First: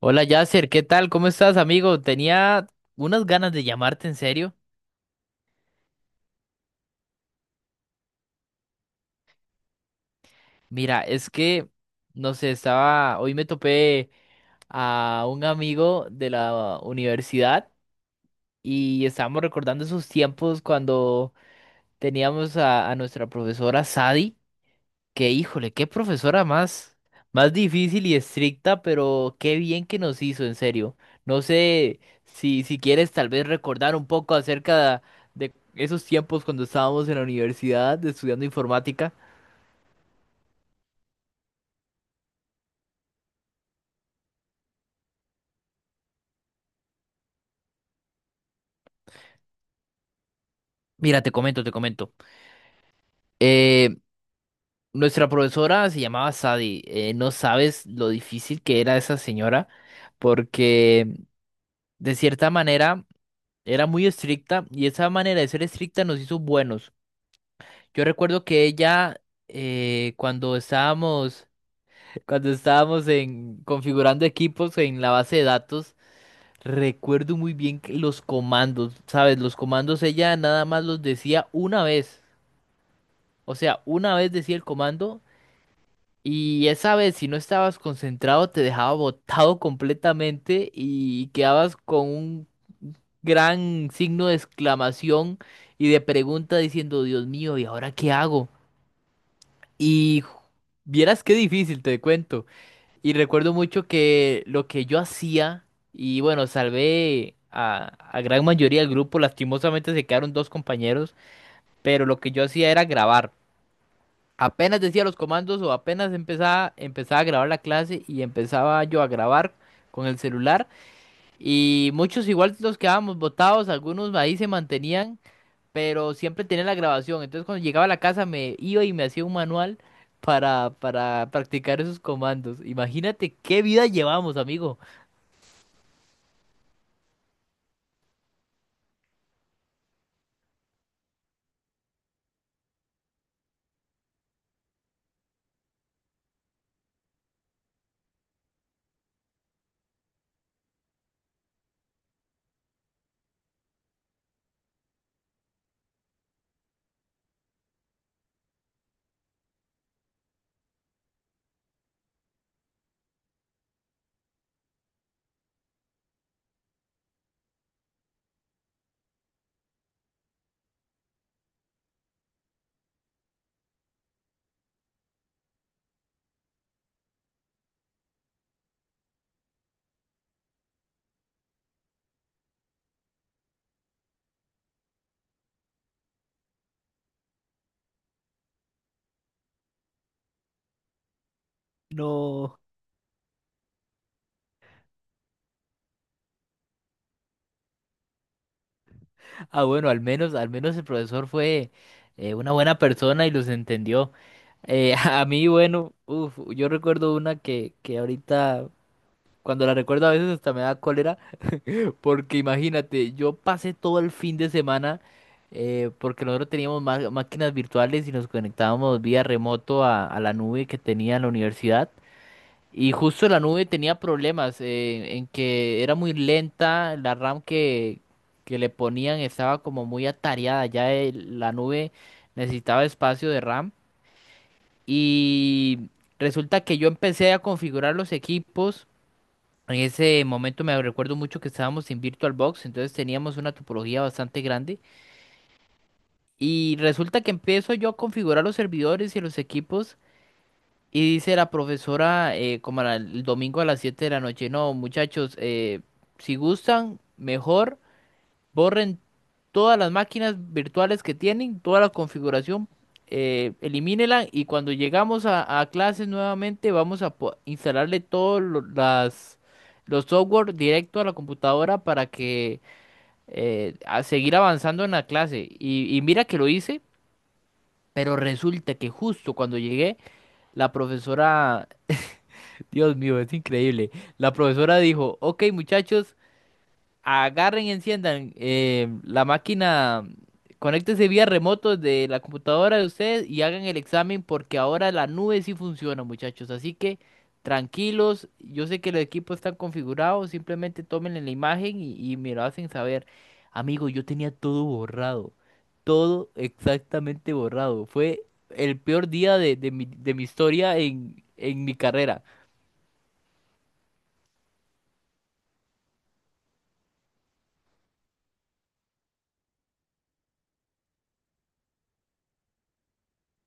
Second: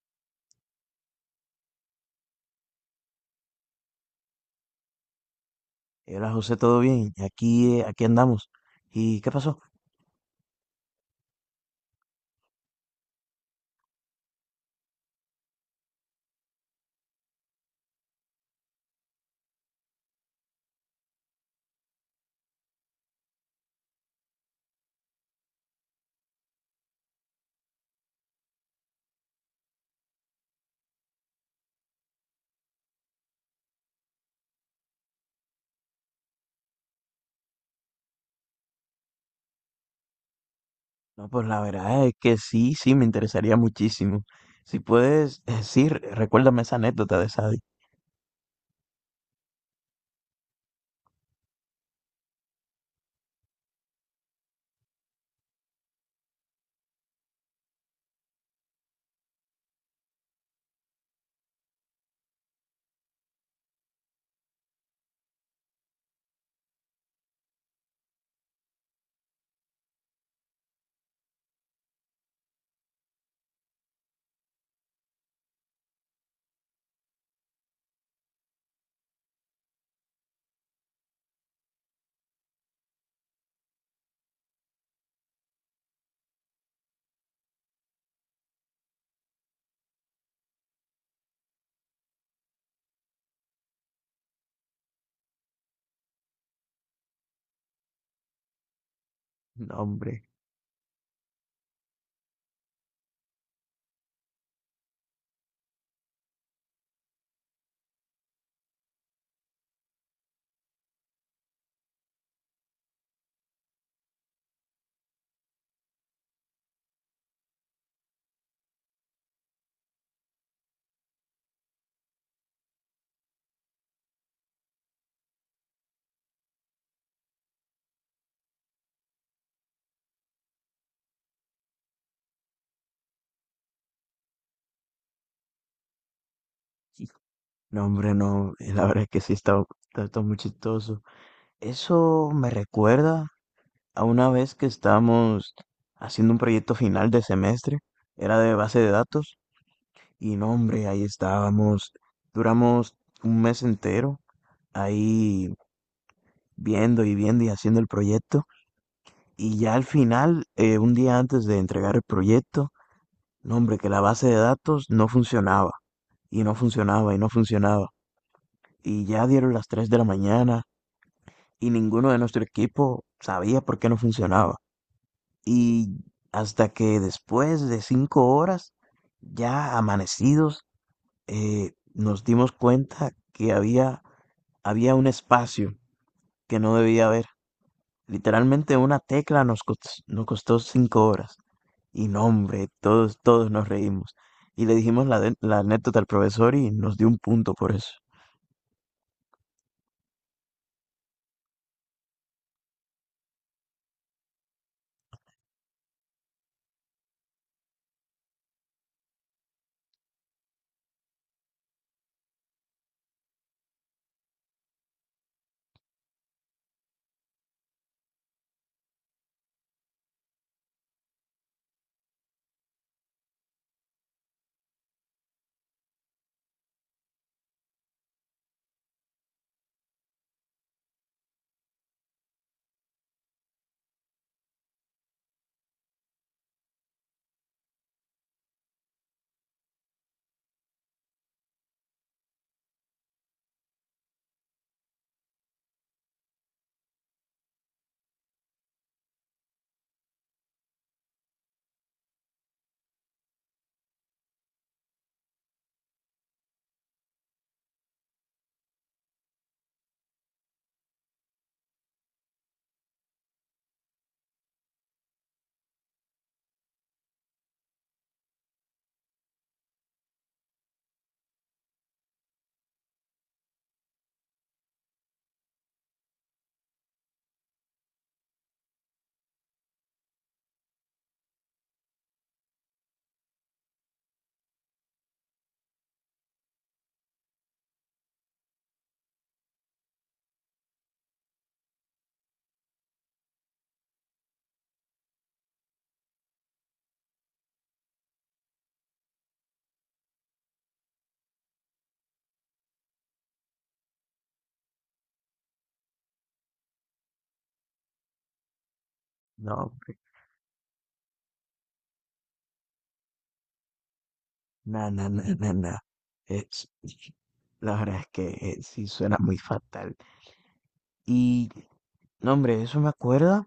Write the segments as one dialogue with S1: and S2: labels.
S1: Hola Yasser, ¿qué tal? ¿Cómo estás, amigo? Tenía unas ganas de llamarte en serio.
S2: Hola José, ¿todo bien? Aquí, aquí andamos. ¿Y qué pasó?
S1: Mira, es que, no sé, estaba, hoy me topé a un amigo de la universidad y estábamos recordando esos tiempos cuando teníamos a nuestra profesora Sadi. Que híjole, qué profesora más difícil y estricta, pero qué bien que nos hizo, en serio. No sé si quieres tal vez recordar un poco acerca de esos tiempos cuando estábamos en la universidad estudiando informática.
S2: No, pues la verdad es que sí, me interesaría muchísimo. Si puedes decir, recuérdame esa anécdota de Sadie.
S1: Mira, te comento, te comento. Eh, Nuestra profesora se llamaba Sadie. No sabes lo difícil que era esa señora, porque de cierta manera era muy estricta y esa manera de ser estricta nos hizo buenos. Yo recuerdo que ella, cuando estábamos, cuando estábamos en, configurando equipos en la base de datos, recuerdo muy bien que los comandos, ¿sabes? Los comandos ella nada más los decía una vez. O sea, una vez decía el comando y esa vez si no estabas concentrado te dejaba botado completamente y quedabas con un gran signo de exclamación y de pregunta diciendo, Dios mío, ¿y ahora qué hago?
S2: No,
S1: Y
S2: hombre,
S1: ju- Vieras qué difícil, te cuento. Y recuerdo mucho que lo que yo hacía, y bueno, salvé a gran mayoría del grupo, lastimosamente se quedaron dos compañeros, pero lo que yo hacía era grabar. Apenas decía los comandos o apenas empezaba, empezaba a grabar la clase y empezaba yo a grabar con el celular. Y muchos igual nos quedábamos botados, algunos ahí se mantenían pero siempre tenía la grabación. Entonces cuando llegaba a la casa me iba y me hacía un manual para practicar esos comandos. Imagínate qué vida llevamos, amigo.
S2: no, hombre, no, la verdad es que sí, está muy chistoso. Eso me recuerda a una vez que estábamos haciendo un proyecto final de semestre, era de base de datos, y no, hombre, ahí estábamos, duramos un mes entero ahí viendo y viendo y haciendo el proyecto. Y ya al final, un día antes de entregar el proyecto, no, hombre, que la base de datos no funcionaba, y no funcionaba, y no funcionaba. Y ya dieron las 3 de la mañana, y ninguno de nuestro equipo sabía por qué no funcionaba. Y hasta que después de 5 horas, ya amanecidos, nos dimos cuenta que había un espacio que no debía haber. Literalmente una tecla nos costó 5 horas. Y no,
S1: No.
S2: hombre, todos nos reímos. Y le dijimos la anécdota al profesor y nos dio un punto por eso.
S1: Ah, bueno, al menos el profesor fue una buena persona y los entendió. A mí, bueno, uf, yo recuerdo una que ahorita, cuando la recuerdo a veces hasta me da cólera. Porque imagínate, yo pasé todo el fin de semana porque nosotros teníamos máquinas virtuales y nos conectábamos vía remoto a la nube que tenía la universidad. Y justo la nube tenía problemas en que era muy lenta, la RAM que le ponían estaba como muy atareada, ya la nube necesitaba espacio de RAM. Y resulta que yo empecé a configurar los equipos. En ese momento me recuerdo mucho que estábamos en VirtualBox, entonces teníamos una topología bastante grande. Y resulta que empiezo yo a configurar los servidores y los equipos. Y dice la profesora, como era el domingo a las 7 de la noche, no, muchachos, si gustan, mejor. Borren todas las máquinas virtuales que tienen, toda la configuración, elimínela y cuando llegamos a clases nuevamente vamos a instalarle todos las, los software directo a la computadora para que a seguir avanzando en la clase. Y mira que lo hice, pero resulta que justo cuando llegué, la profesora, Dios mío, es increíble, la profesora dijo, ok muchachos, agarren y enciendan la máquina, conéctense vía remoto de la computadora de ustedes y hagan el examen porque ahora la nube sí funciona, muchachos. Así que tranquilos, yo sé que los equipos están configurados, simplemente tomen la imagen y me lo hacen saber. Amigo, yo tenía todo borrado, todo exactamente borrado. Fue el peor día
S2: No, hombre,
S1: de mi historia en mi carrera.
S2: na, na, na, na, na. Es, la verdad es que sí suena muy fatal. Y, no, hombre,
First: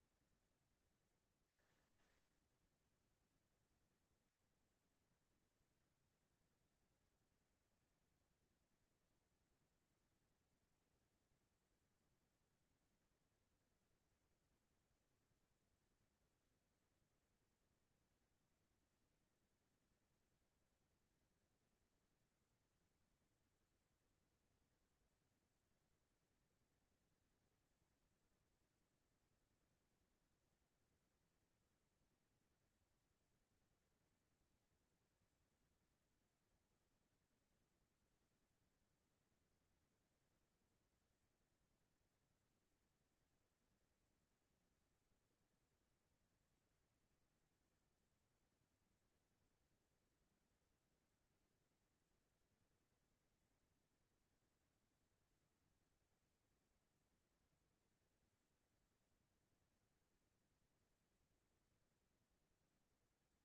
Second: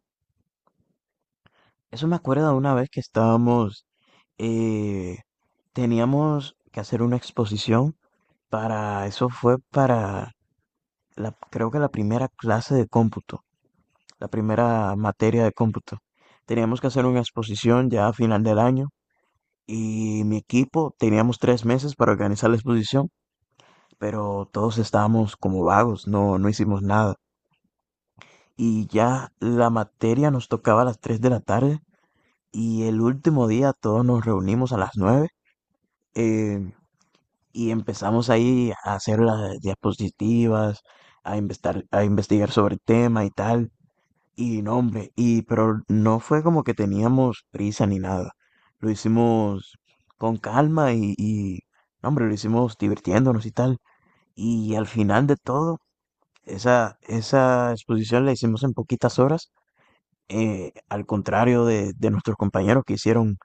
S2: eso me acuerda una vez que estábamos, eh, teníamos que hacer una exposición para, eso fue para, la, creo que la primera clase de cómputo. La primera materia de cómputo. Teníamos que hacer una exposición ya a final del año y mi equipo teníamos 3 meses para organizar la exposición, pero todos estábamos como vagos, no, no hicimos nada. Y ya la materia nos tocaba a las 3 de la tarde y el último día todos nos reunimos a las 9 eh, y empezamos ahí a hacer las diapositivas, a investigar sobre el tema y tal. Y no, hombre, y pero no fue como que teníamos prisa ni nada. Lo hicimos con calma y no, hombre, lo hicimos divirtiéndonos y tal. Y al final de todo, esa exposición la hicimos en poquitas horas, al contrario de nuestros compañeros que hicieron,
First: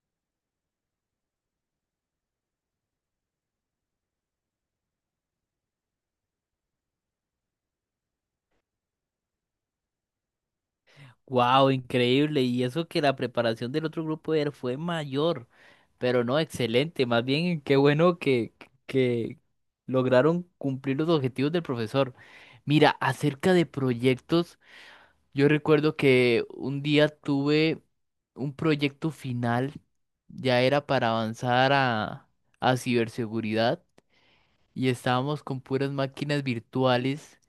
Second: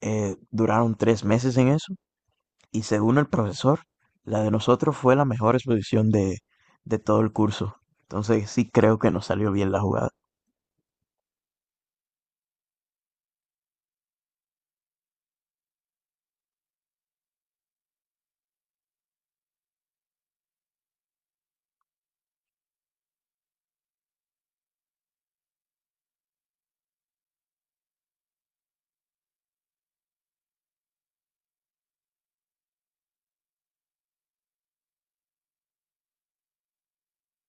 S2: duraron 3 meses en eso. Y según el profesor, la de nosotros fue la mejor exposición de todo el curso. Entonces sí creo que nos salió bien la jugada.
S1: Wow, increíble. Y eso que la preparación del otro grupo era, fue mayor. Pero no, excelente. Más bien, qué bueno que lograron cumplir los objetivos del profesor. Mira, acerca de proyectos, yo recuerdo que un día tuve un proyecto final, ya era para avanzar a ciberseguridad y estábamos con puras máquinas virtuales,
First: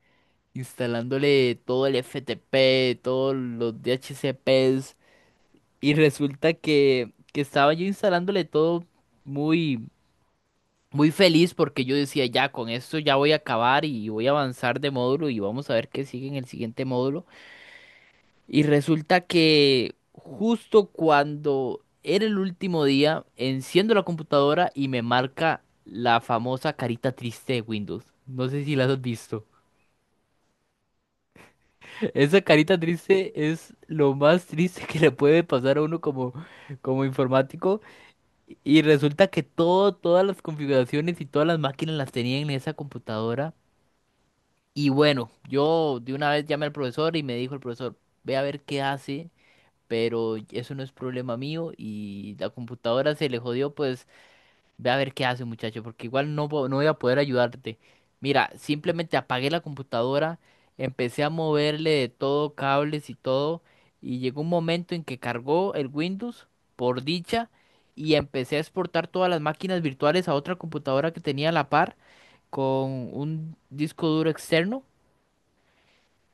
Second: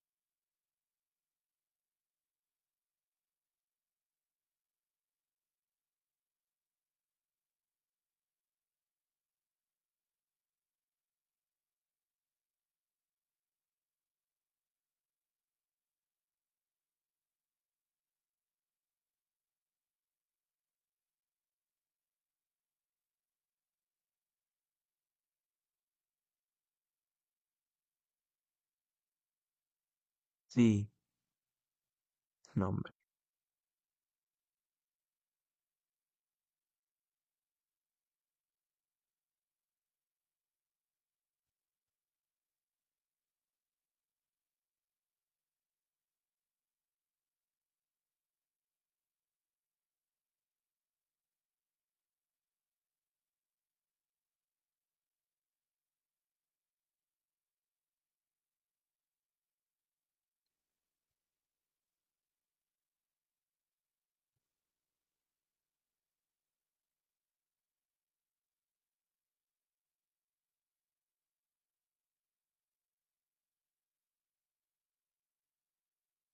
S1: instalándole todo el FTP, todos los DHCPs y resulta que estaba yo instalándole todo muy muy feliz porque yo decía, ya con esto ya voy a acabar y voy a avanzar de módulo y vamos a ver qué sigue en el siguiente módulo. Y resulta que justo cuando era el último día, enciendo la computadora y me marca la famosa carita triste de Windows. No sé si la has visto.
S2: Sí,
S1: Esa
S2: no,
S1: carita
S2: hombre,
S1: triste es lo más triste que le puede pasar a uno como, como informático. Y resulta que todo, todas las configuraciones y todas las máquinas las tenía en esa computadora. Y bueno, yo de una vez llamé al profesor y me dijo el profesor, ve a ver qué hace, pero eso no es problema mío y la computadora se le jodió, pues ve a ver qué hace muchacho, porque igual no, no voy a poder ayudarte. Mira, simplemente apagué la computadora, empecé a moverle de todo, cables y todo, y llegó un momento en que cargó el Windows, por dicha, y empecé a exportar todas las máquinas virtuales a otra computadora que tenía a la par con un disco duro externo.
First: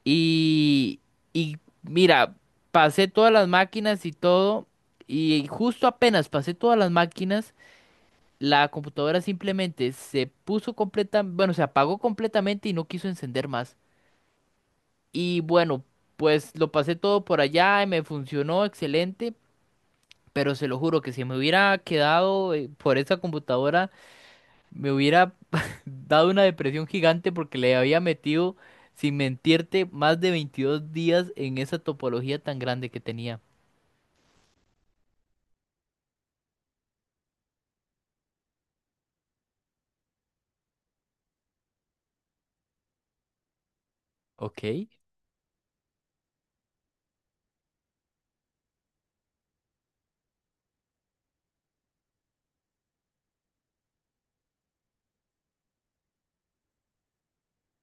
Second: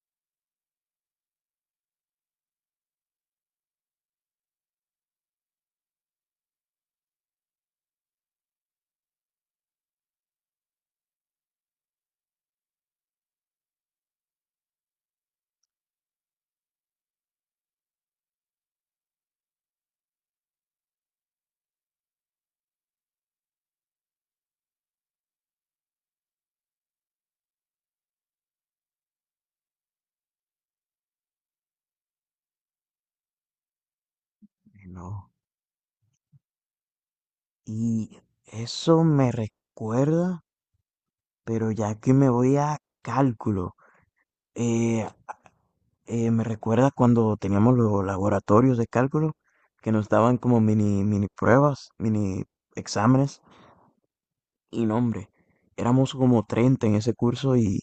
S1: Y, y mira, pasé todas las máquinas y todo, y justo apenas pasé todas las máquinas, la computadora simplemente se puso completa, bueno, se apagó completamente y no quiso encender más. Y bueno, pues lo pasé todo por allá y me funcionó excelente, pero se lo juro que si me hubiera quedado por esa computadora me hubiera dado una depresión gigante porque le había metido, sin mentirte, más de 22 días en esa topología tan grande que tenía.
S2: no. Y eso me recuerda, pero ya que me voy a cálculo,
S1: Ok.
S2: eh, me recuerda cuando teníamos los laboratorios de cálculo que nos daban como mini pruebas, mini exámenes. Y no, hombre, éramos como 30 en ese curso y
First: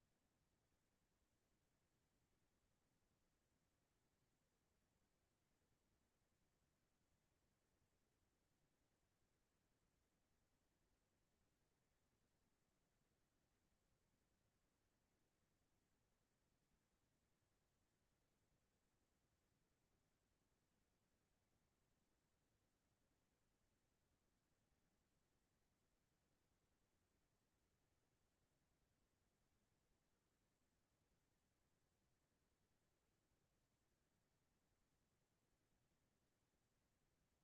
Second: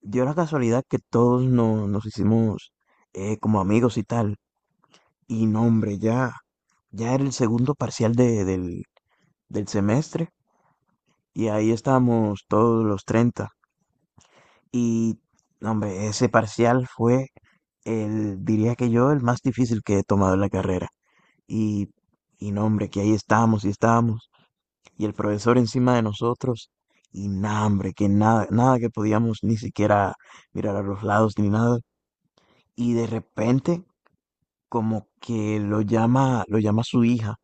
S2: dio la casualidad que todos no- nos hicimos como amigos y tal. Y no, hombre, ya era el segundo parcial del, del semestre y ahí estábamos todos los 30. Y, no, hombre, ese parcial fue el, diría que yo, el más difícil que he tomado en la carrera. Y, y no, hombre, que ahí estábamos y estábamos. Y el profesor encima de nosotros. Y nada, hombre, que nada, nada que podíamos ni siquiera mirar a los lados ni nada. Y de repente, como que lo llama su hija.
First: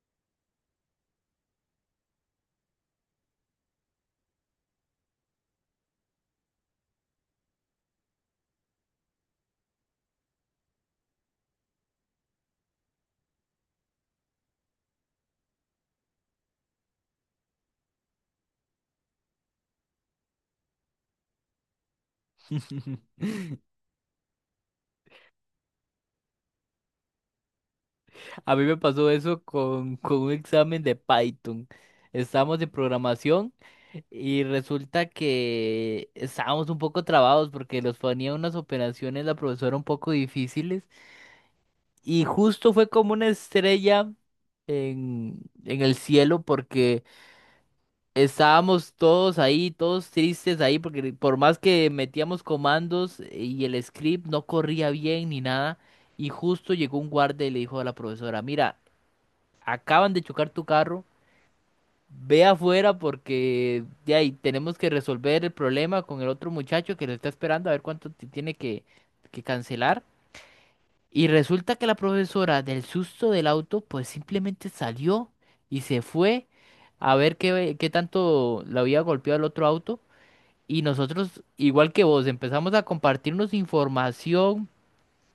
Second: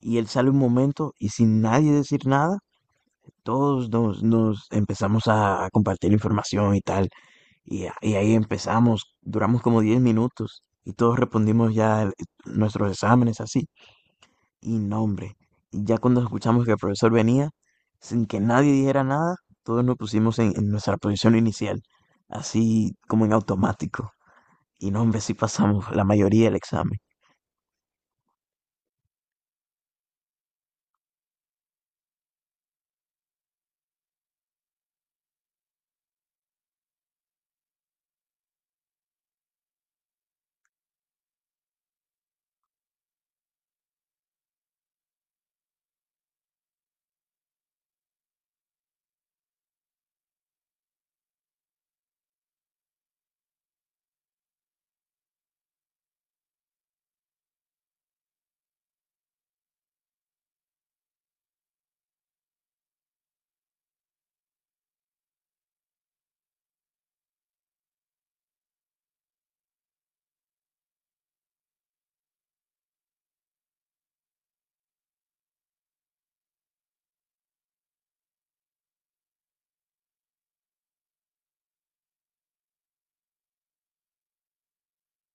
S2: Y él sale un momento y sin nadie decir nada, nos empezamos a compartir información y tal. Y ahí empezamos, duramos como 10 minutos y todos respondimos ya nuestros exámenes así. Y no, hombre, y ya cuando escuchamos que el profesor venía, sin que nadie dijera nada, todos nos pusimos en nuestra posición inicial, así como en automático. Y no, hombre, sí pasamos la mayoría del examen.
S1: A mí me pasó eso con un examen de Python. Estábamos de programación y resulta que estábamos un poco trabados porque nos ponía unas operaciones la profesora un poco difíciles y justo fue como una estrella en el cielo porque estábamos todos ahí, todos tristes ahí, porque por más que metíamos comandos y el script no corría bien ni nada, y justo llegó un guardia y le dijo a la profesora, mira, acaban de chocar tu carro, ve afuera porque de ahí tenemos que resolver el problema con el otro muchacho que lo está esperando a ver cuánto tiene que cancelar. Y resulta que la profesora del susto del auto, pues simplemente salió y se fue a ver qué, qué tanto la había golpeado el otro auto. Y nosotros, igual que vos, empezamos a compartirnos información,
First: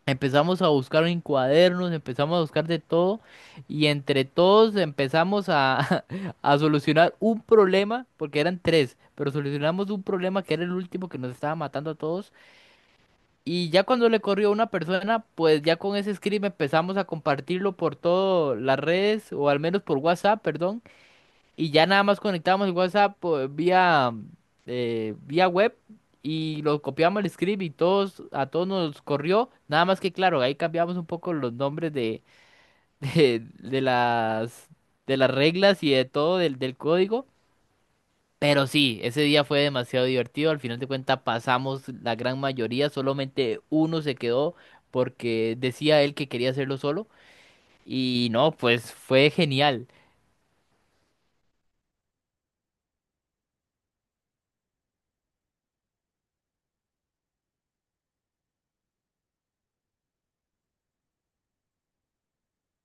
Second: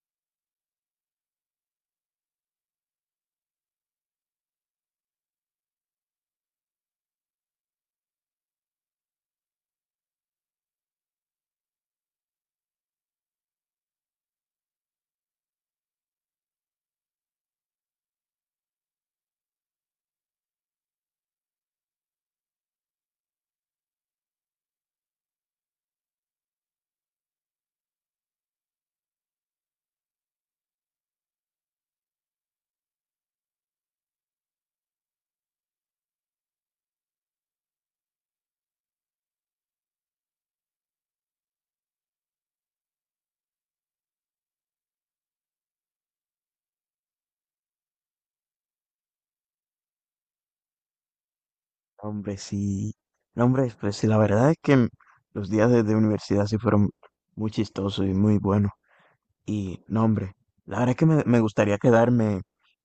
S1: empezamos a buscar en cuadernos, empezamos a buscar de todo, y entre todos empezamos a solucionar un problema, porque eran tres, pero solucionamos un problema que era el último que nos estaba matando a todos. Y ya cuando le corrió a una persona, pues ya con ese script empezamos a compartirlo por todas las redes, o al menos por WhatsApp, perdón y ya nada más conectábamos el WhatsApp pues, vía web y lo copiamos el script y todos, a todos nos corrió. Nada más que claro, ahí cambiamos un poco los nombres de, de, de las, de las reglas y de todo del, del código. Pero sí, ese día fue demasiado divertido. Al final de cuentas pasamos la gran mayoría, solamente uno se quedó porque decía él que quería hacerlo solo. Y no, pues fue genial.
S2: No, hombre, sí. No, hombre, pues sí, la verdad es que los días de universidad sí fueron muy chistosos y muy buenos. Y no, hombre, la verdad es que me gustaría quedarme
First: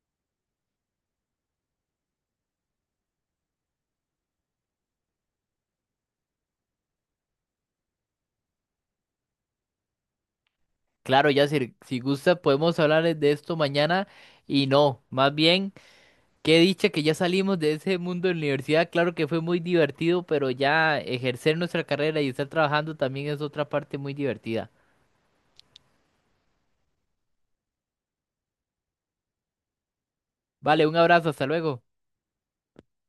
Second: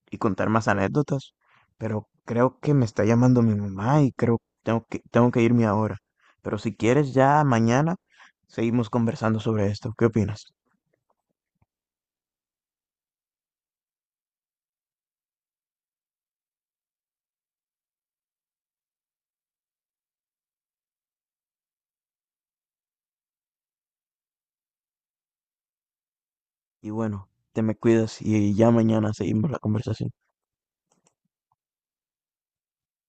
S2: y contar más anécdotas, pero creo que me está llamando mi mamá y creo tengo que irme ahora. Pero si quieres, ya mañana seguimos conversando sobre esto. ¿Qué opinas?
S1: Claro, Yacir, si gusta podemos hablar de esto mañana y no, más bien, qué dicha que ya salimos de ese mundo de la universidad, claro que fue muy divertido, pero ya ejercer nuestra carrera y estar trabajando también es otra parte muy divertida.
S2: Y bueno, te me cuidas y ya mañana seguimos la conversación.
S1: Vale, un abrazo, hasta luego.